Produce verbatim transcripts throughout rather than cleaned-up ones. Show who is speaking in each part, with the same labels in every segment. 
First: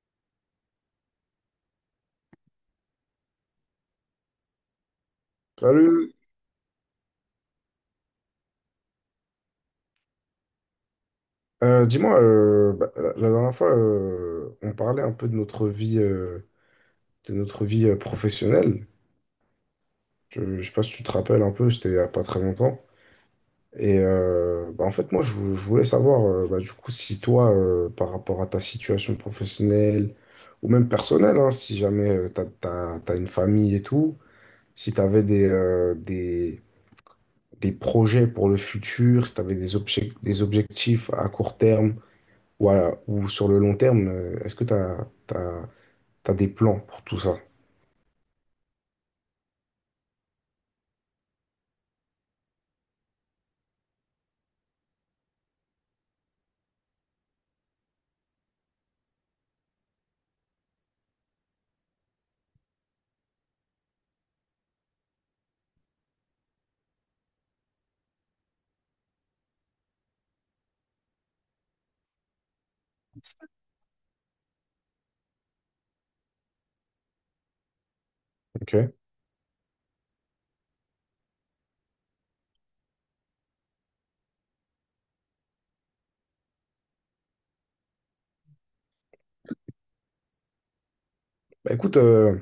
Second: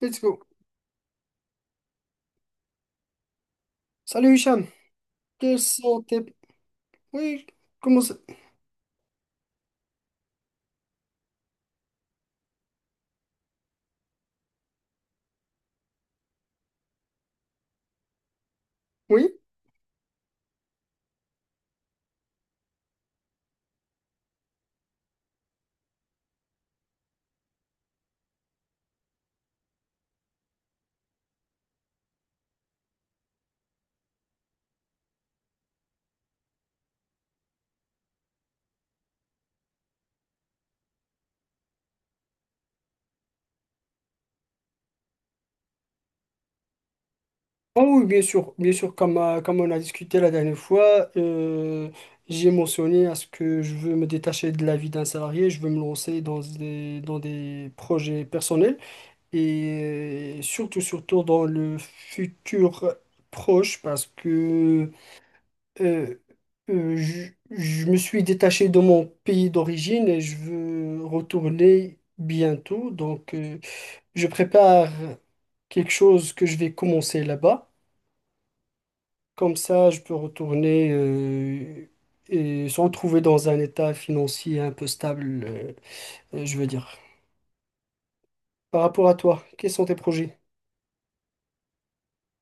Speaker 1: Let's go. Salut Hicham. Quels sont
Speaker 2: Salut.
Speaker 1: tes... Oui, comment ça...
Speaker 2: Euh, dis-moi, euh, bah, la la dernière fois, euh, on parlait un peu de notre vie, euh, de notre vie euh, professionnelle.
Speaker 1: Oui?
Speaker 2: Je, je sais pas si tu te rappelles un peu, c'était il y a pas très longtemps. Et euh, bah, en fait, moi, je, vou- je voulais savoir, euh, bah, du coup, si toi, euh, par rapport à ta situation professionnelle ou même personnelle, hein, si jamais tu as, une famille et tout, si tu avais des, euh, des, des projets pour le futur, si tu avais des objec- des objectifs à court terme. Voilà. Ou sur le long terme, euh, est-ce que tu as, des plans pour tout ça?
Speaker 1: Ah oui, bien sûr. Bien sûr, comme, euh, comme on a discuté la dernière fois, euh, j'ai mentionné à ce que je veux me détacher de la vie d'un salarié, je veux me lancer dans des, dans des projets personnels et euh, surtout, surtout dans le futur proche parce que euh, euh, je, je me suis détaché de mon pays d'origine et je veux retourner bientôt. Donc, euh, je prépare quelque chose que je vais commencer là-bas.
Speaker 2: Ok.
Speaker 1: Comme ça, je peux retourner euh, et se retrouver dans un état financier un peu stable, euh, euh, je veux dire. Par rapport à toi, quels sont tes projets?
Speaker 2: Bah, écoute, euh,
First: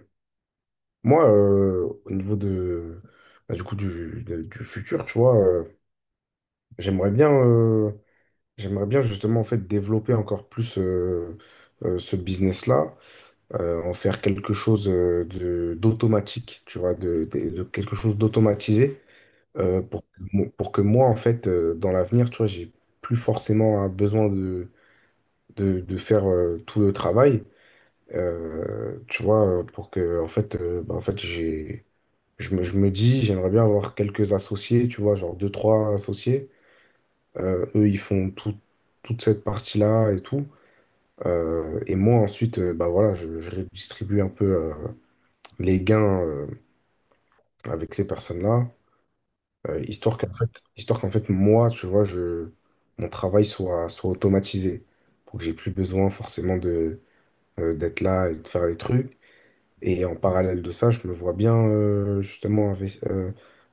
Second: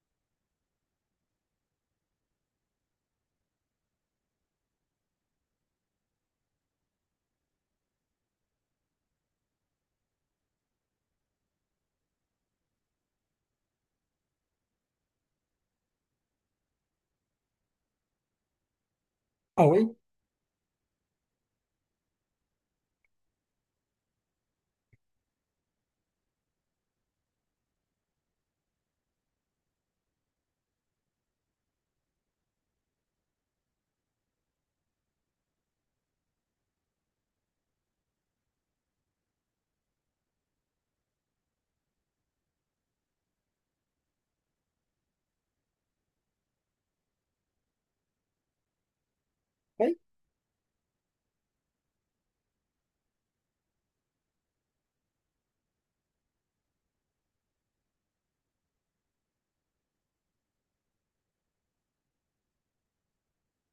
Speaker 2: moi, euh, au niveau de, bah, du coup, du, de- du futur, tu vois, euh, j'aimerais bien, euh, j'aimerais bien justement en fait développer encore plus euh, euh, ce business-là, euh, en faire quelque chose euh, de, d'automatique, tu vois, de, de- de quelque chose d'automatisé
Speaker 1: Ah
Speaker 2: euh,
Speaker 1: oui,
Speaker 2: pour, que mo- pour que moi, en fait, euh, dans l'avenir, tu vois, j'ai plus forcément un besoin de, de faire euh, tout le travail, euh, tu vois, euh, pour que, en fait, euh, bah, en fait j'ai, je me, je me dis, j'aimerais bien avoir quelques associés, tu vois, genre deux, trois associés. Euh, eux, ils font tout, toute cette partie-là et tout. Euh, et moi, ensuite, euh, bah, voilà, je, je redistribue un peu euh, les gains euh, avec ces personnes-là, euh,
Speaker 1: oui,
Speaker 2: histoire qu'en fait, histoire qu'en fait, moi, tu vois, je, mon travail soit, soit automatisé, pour que j'ai plus besoin forcément de, euh, d'être là et de faire les trucs. Et en parallèle de ça, je me vois bien euh, justement investi- euh,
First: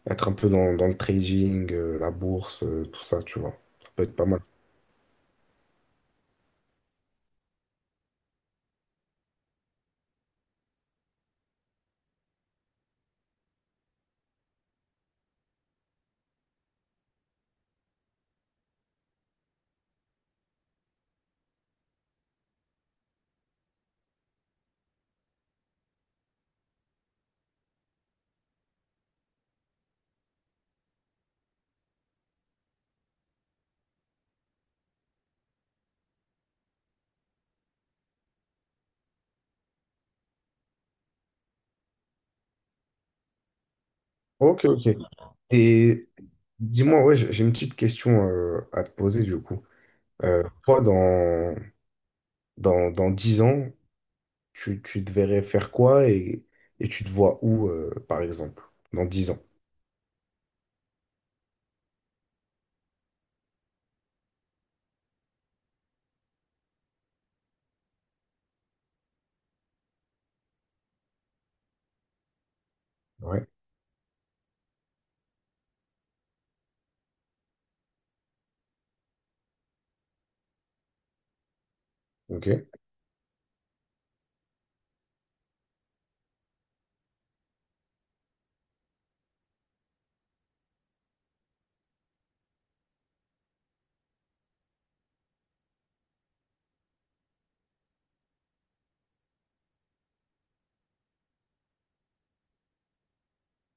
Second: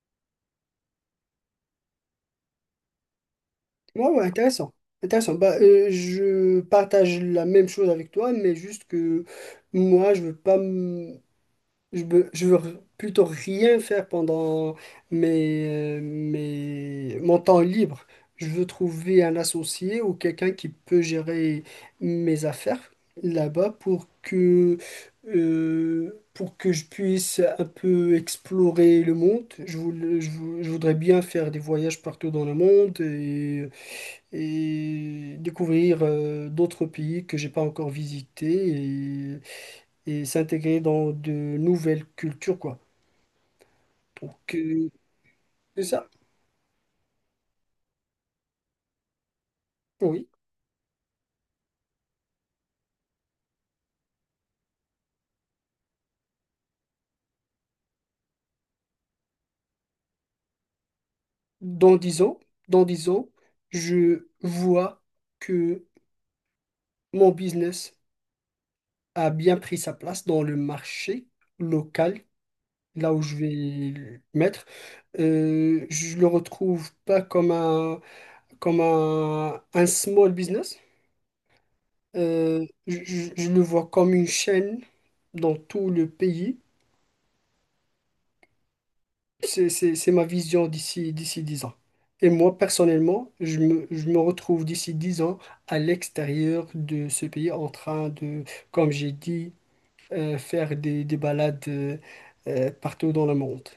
Speaker 2: être un peu dans, dans le trading, euh, la bourse, euh, tout ça, tu vois. Ça peut
Speaker 1: ouais,
Speaker 2: être
Speaker 1: ouais,
Speaker 2: pas mal.
Speaker 1: intéressant. Intéressant. Bah, euh, je partage la même chose avec toi, mais juste que moi, je veux pas. m- Je veux, je veux plutôt rien faire pendant mes, euh, mes- mon temps libre. Je veux trouver un associé ou quelqu'un qui peut gérer mes affaires là-bas pour que, euh, pour que je puisse un peu explorer le monde. Je, voul- je vou- je voudrais bien faire des voyages partout dans le monde et, et découvrir euh, d'autres pays que j'ai pas encore visités et s'intégrer dans de nouvelles cultures, quoi. Donc,
Speaker 2: Ok, ok.
Speaker 1: euh, c'est ça,
Speaker 2: Et dis-moi, ouais, j'ai j'ai une petite question euh, à te poser du coup.
Speaker 1: oui.
Speaker 2: Euh, toi, dans, dans, dans dix ans, tu, tu te verrais faire quoi et, et tu te vois où, euh, par exemple, dans dix ans?
Speaker 1: Dans dix ans, dans dix ans, je vois que mon business a bien pris sa place dans le marché local, là où je
Speaker 2: Ouais.
Speaker 1: vais le mettre. Euh, je le retrouve pas comme un, comme un, un small business. Euh,
Speaker 2: Ok.
Speaker 1: je je- je le vois comme une chaîne dans tout le pays. C'est, c'est- c'est ma vision d'ici d'ici dix ans. Et moi, personnellement, je me, je me retrouve d'ici dix ans à l'extérieur de ce pays en train de, comme j'ai dit, euh, faire des, des balades euh, euh, partout dans le monde.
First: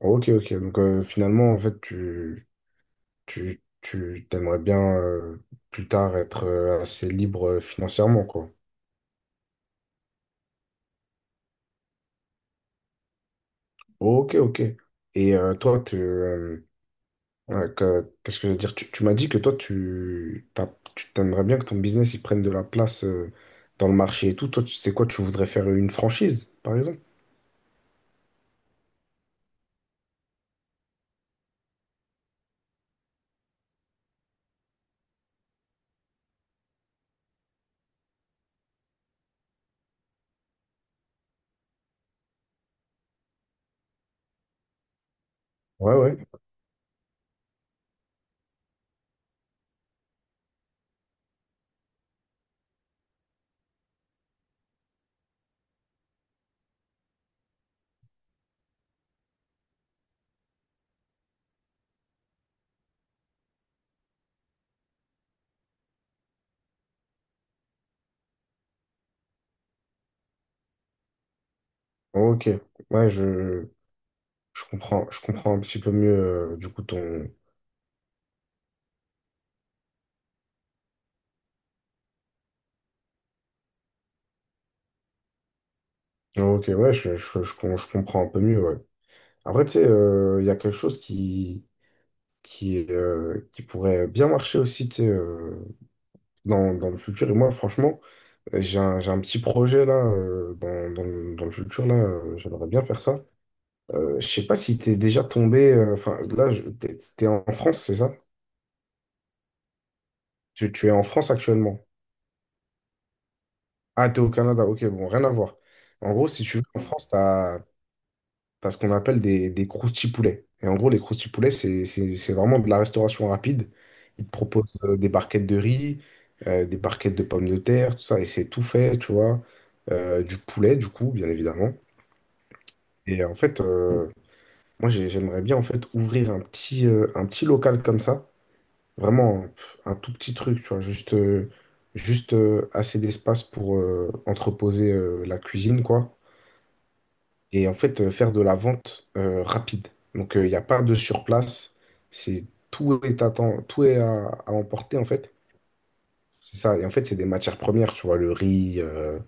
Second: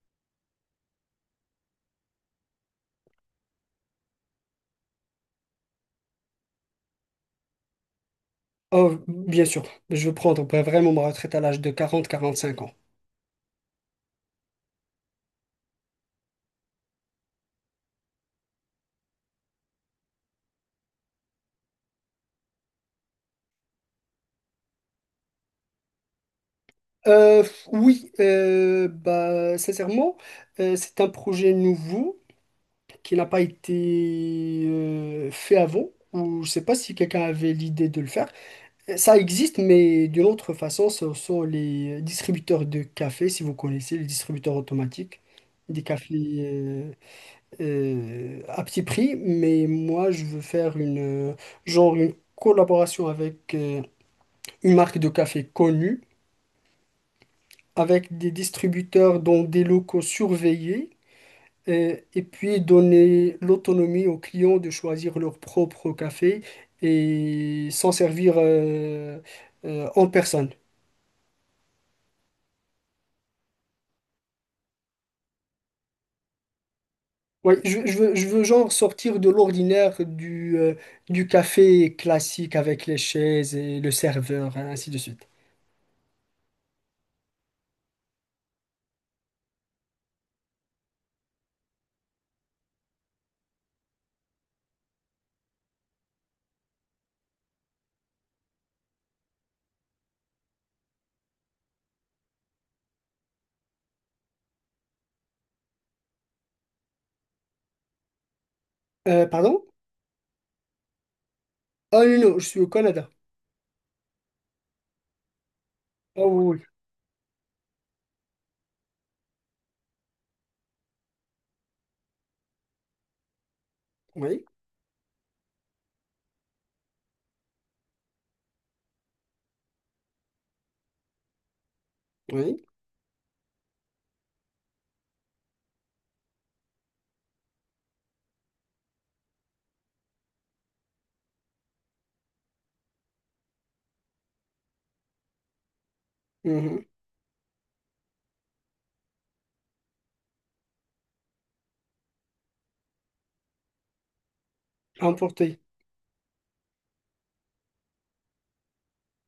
Speaker 2: Ok, ok. Donc euh, finalement, en fait, tu, tu, tu t'aimerais bien euh, plus tard être euh, assez libre euh, financièrement, quoi.
Speaker 1: Oh, bien sûr, je veux prendre bah, vraiment ma retraite à l'âge de quarante quarante-cinq ans.
Speaker 2: Ok, ok. Et euh, toi, tu, euh, ouais, que- qu'est-ce que je veux dire? Tu, tu m'as dit que toi, tu, t'as- tu t'aimerais bien que ton business il prenne de la place euh, dans le marché et tout. Toi, tu sais quoi, tu voudrais faire une franchise, par exemple?
Speaker 1: Euh, oui, euh, bah, sincèrement, euh, c'est un projet nouveau qui n'a pas été euh, fait avant, ou je ne sais pas si quelqu'un avait l'idée de le faire. Ça existe, mais d'une autre façon, ce sont les distributeurs de café, si vous connaissez, les distributeurs automatiques, des
Speaker 2: Ouais, ouais.
Speaker 1: cafés euh, euh, à petit prix. Mais moi, je veux faire une, euh, genre une collaboration avec euh, une marque de café connue, avec des distributeurs dans des locaux surveillés, euh, et puis donner l'autonomie aux clients de choisir leur propre café et s'en servir euh, euh, en personne.
Speaker 2: Ok. Ouais, je, je comprends, je comprends un petit peu mieux, euh, du coup, ton...
Speaker 1: Ouais, je, je veux, je veux genre sortir de l'ordinaire du, euh, du café classique avec les chaises et le serveur, hein, ainsi de suite.
Speaker 2: Ok, ouais, je, je, je, com- je comprends un peu mieux, ouais. Après, tu sais, euh, il y a quelque chose qui qui, euh, qui pourrait bien marcher aussi, tu sais, euh, dans, dans le futur. Et moi, franchement, euh, j'ai un, j'ai un petit projet là, euh, dans, dans le, dans le futur, là, euh, j'aimerais bien faire ça. Euh, je sais pas si t'es déjà tombé, euh, enfin, là, je- t'es, t'es en France, c'est ça?
Speaker 1: Euh, pardon?
Speaker 2: Tu, tu es en France actuellement.
Speaker 1: Ah non, non, je suis au Canada.
Speaker 2: Ah, t'es au Canada, ok, bon, rien à voir. En
Speaker 1: Ah
Speaker 2: gros, si tu
Speaker 1: oui,
Speaker 2: veux, en France, t'as parce qu'on appelle des, des croustipoulets. Et en gros, les croustipoulets, c'est c'est- c'est vraiment de la restauration rapide. Ils te
Speaker 1: oui,
Speaker 2: proposent euh, des barquettes de riz, euh, des barquettes de pommes de terre, tout ça, et c'est tout fait, tu vois. Euh, du poulet, du coup, bien évidemment.
Speaker 1: oui.
Speaker 2: Et en fait, euh, moi, j'ai- j'aimerais bien en fait ouvrir un petit, euh, un petit local comme ça, vraiment pff, un tout petit truc, tu vois, juste, euh, juste euh, assez d'espace pour euh, entreposer euh, la cuisine, quoi,
Speaker 1: Oui, mhm.
Speaker 2: et en fait euh, faire de la vente euh, rapide. Donc euh, il n'y a pas de surplace, c'est tout est à temps- tout est à, à emporter en fait.
Speaker 1: Emporté.
Speaker 2: C'est ça. Et en fait, c'est des matières premières, tu vois, le riz, euh,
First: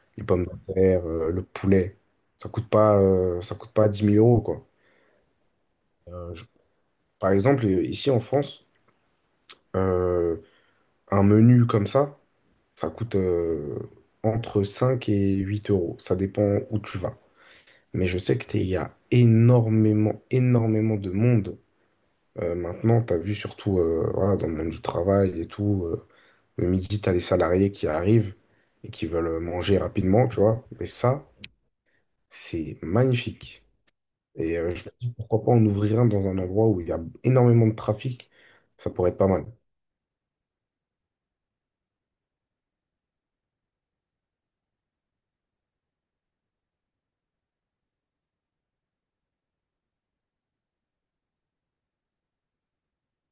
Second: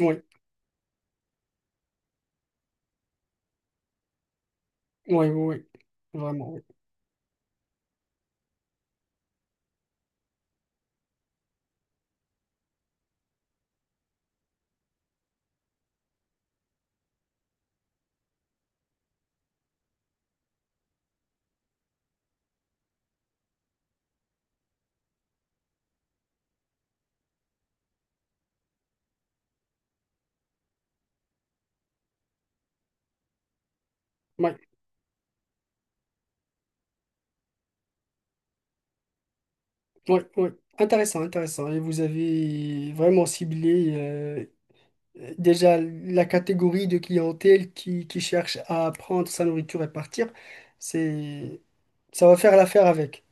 Speaker 1: Oui,
Speaker 2: les pommes de terre, euh, le poulet. Ça coûte pas, euh, ça coûte pas dix mille euros, quoi.
Speaker 1: oui, oui, oui.
Speaker 2: Euh, je-
Speaker 1: Vraiment, oui.
Speaker 2: Par exemple, euh, ici en France, euh, un menu comme ça, ça coûte euh, entre cinq et huit euros. Ça dépend où tu vas. Mais je sais qu'il y a énormément, énormément de monde. Euh, maintenant, tu as vu surtout euh, voilà, dans le monde du travail et tout, euh, le midi, tu as les salariés qui arrivent et qui veulent euh, manger rapidement, tu vois. Mais ça, c'est magnifique.
Speaker 1: Oui,
Speaker 2: Et euh, je me dis, pourquoi pas en ouvrir un dans un endroit où il y a énormément de trafic, ça pourrait être pas mal.
Speaker 1: oui, oui. Intéressant, intéressant. Et vous avez vraiment ciblé euh, déjà la catégorie de clientèle qui, qui cherche à prendre sa nourriture et partir. C'est, ça va faire l'affaire avec.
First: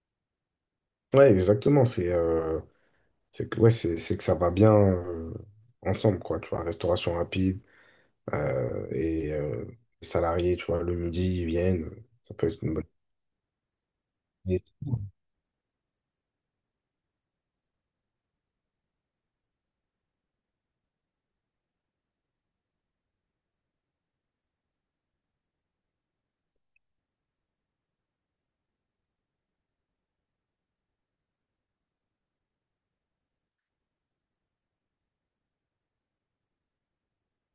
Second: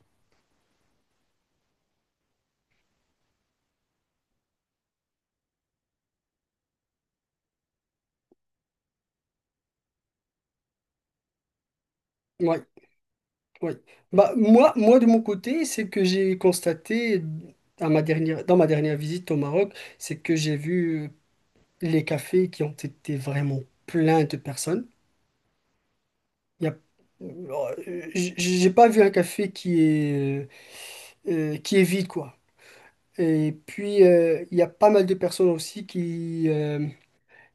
Speaker 2: Ouais, exactement. C'est euh, c'est que, ouais, c'est, c'est que ça va bien euh, ensemble, quoi. Tu vois, restauration rapide euh, et euh, les salariés, tu vois, le midi, ils viennent. Ça peut
Speaker 1: Oui.
Speaker 2: être une bonne
Speaker 1: Oui. Bah,
Speaker 2: idée.
Speaker 1: moi, moi, de mon côté, c'est que j'ai constaté à ma dernière, dans ma dernière visite au Maroc, c'est que j'ai vu euh, les cafés qui ont été vraiment pleins de personnes. Il y a, euh, j- j'ai pas vu un café qui est, euh, euh, qui est vide, quoi. Et puis, euh, il y a pas mal de personnes aussi qui, euh,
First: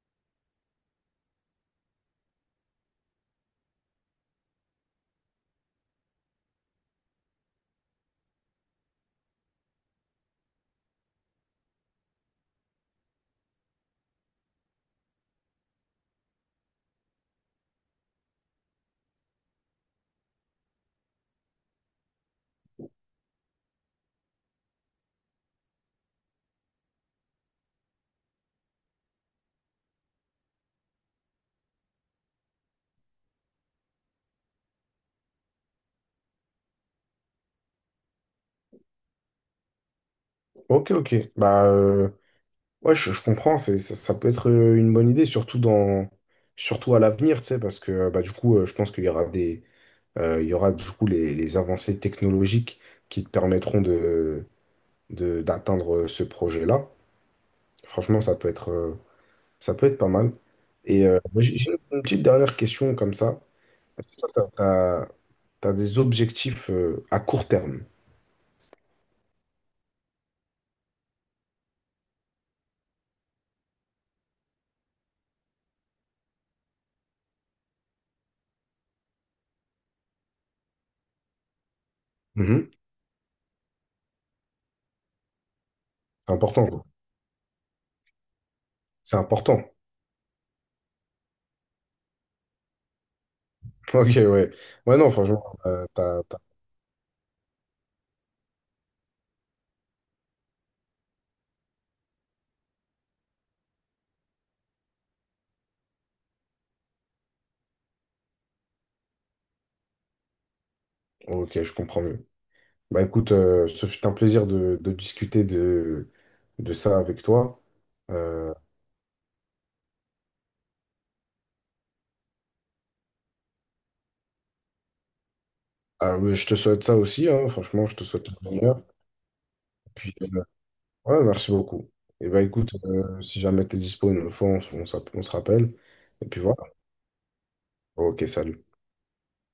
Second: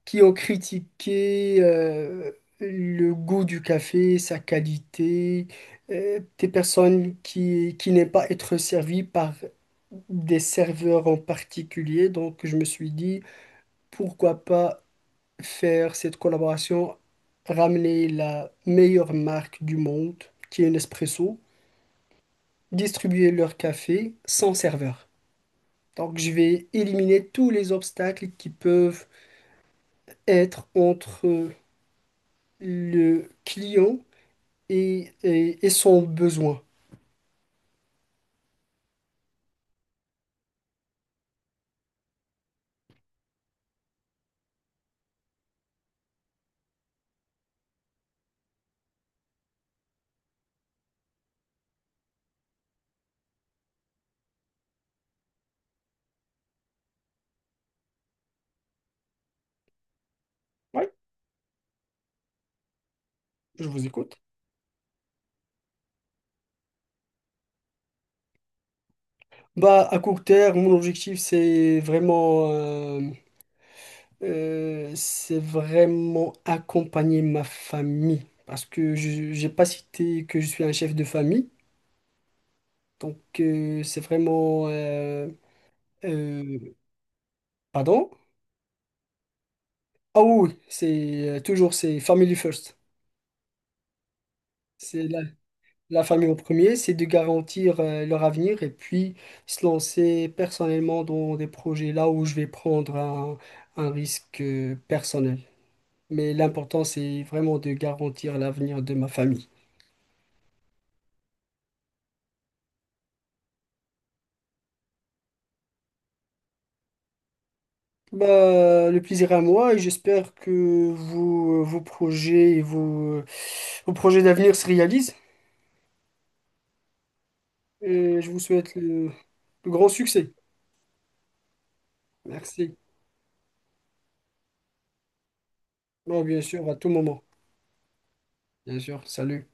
Speaker 1: qui ont critiqué euh, le goût du café, sa qualité, euh, des personnes qui, qui n'aiment pas être servies par des serveurs en particulier. Donc je me suis dit, pourquoi pas faire cette collaboration, ramener la meilleure marque du monde, qui est Nespresso, distribuer leur café sans serveur. Donc je vais éliminer tous les obstacles qui peuvent être entre le client et, et, et son besoin.
Speaker 2: Ok, ok. Bah, euh, ouais, je, je comprends, c'est, ça, ça peut être euh, une bonne idée, surtout dans, surtout à l'avenir, tu sais, parce que euh, bah, du coup, euh, je pense qu'il y aura des, euh, il y aura du coup les, les avancées technologiques qui te permettront de, de- d'atteindre euh, ce projet-là. Franchement, ça peut être, euh, ça peut être pas mal.
Speaker 1: Oui,
Speaker 2: Et euh, moi, j'ai j'ai une petite dernière question comme ça.
Speaker 1: je vous
Speaker 2: Est-ce
Speaker 1: écoute.
Speaker 2: que toi, t'as, as des objectifs euh, à court terme?
Speaker 1: Bah, à court terme, mon objectif, c'est vraiment, euh, euh, c'est vraiment accompagner ma famille. Parce que je n'ai pas cité que je suis un chef de famille.
Speaker 2: Mhm.
Speaker 1: Donc, euh, c'est vraiment... euh,
Speaker 2: C'est
Speaker 1: euh,
Speaker 2: important, quoi.
Speaker 1: pardon?
Speaker 2: C'est important.
Speaker 1: Ah oui, oui, c'est euh, toujours c'est family first.
Speaker 2: Ok, ouais. Ouais,
Speaker 1: C'est
Speaker 2: non,
Speaker 1: la
Speaker 2: franchement, euh,
Speaker 1: la
Speaker 2: t'as-
Speaker 1: famille au
Speaker 2: t'as-
Speaker 1: premier, c'est de garantir euh, leur avenir et puis se lancer personnellement dans des projets là où je vais prendre un, un risque euh, personnel. Mais l'important, c'est vraiment de garantir l'avenir de ma famille.
Speaker 2: ok, je comprends mieux. Bah écoute, euh, ce fut un plaisir de, de discuter de, de ça avec toi. Euh,
Speaker 1: Bah, le plaisir est à moi et j'espère que vos, vos projets et vos, euh, vos projets d'avenir se réalisent.
Speaker 2: ah, mais je te souhaite ça aussi, hein, franchement, je te
Speaker 1: Et
Speaker 2: souhaite
Speaker 1: je vous
Speaker 2: le
Speaker 1: souhaite
Speaker 2: meilleur.
Speaker 1: le le grand
Speaker 2: Puis,
Speaker 1: succès.
Speaker 2: euh, ouais, merci beaucoup. Et bah écoute,
Speaker 1: Merci.
Speaker 2: euh, si jamais t'es dispo une autre fois, on, s- on s'app- on se rappelle.
Speaker 1: Bon,
Speaker 2: Et puis
Speaker 1: bien
Speaker 2: voilà.
Speaker 1: sûr, à tout moment.
Speaker 2: Ok, salut.
Speaker 1: Bien sûr, salut.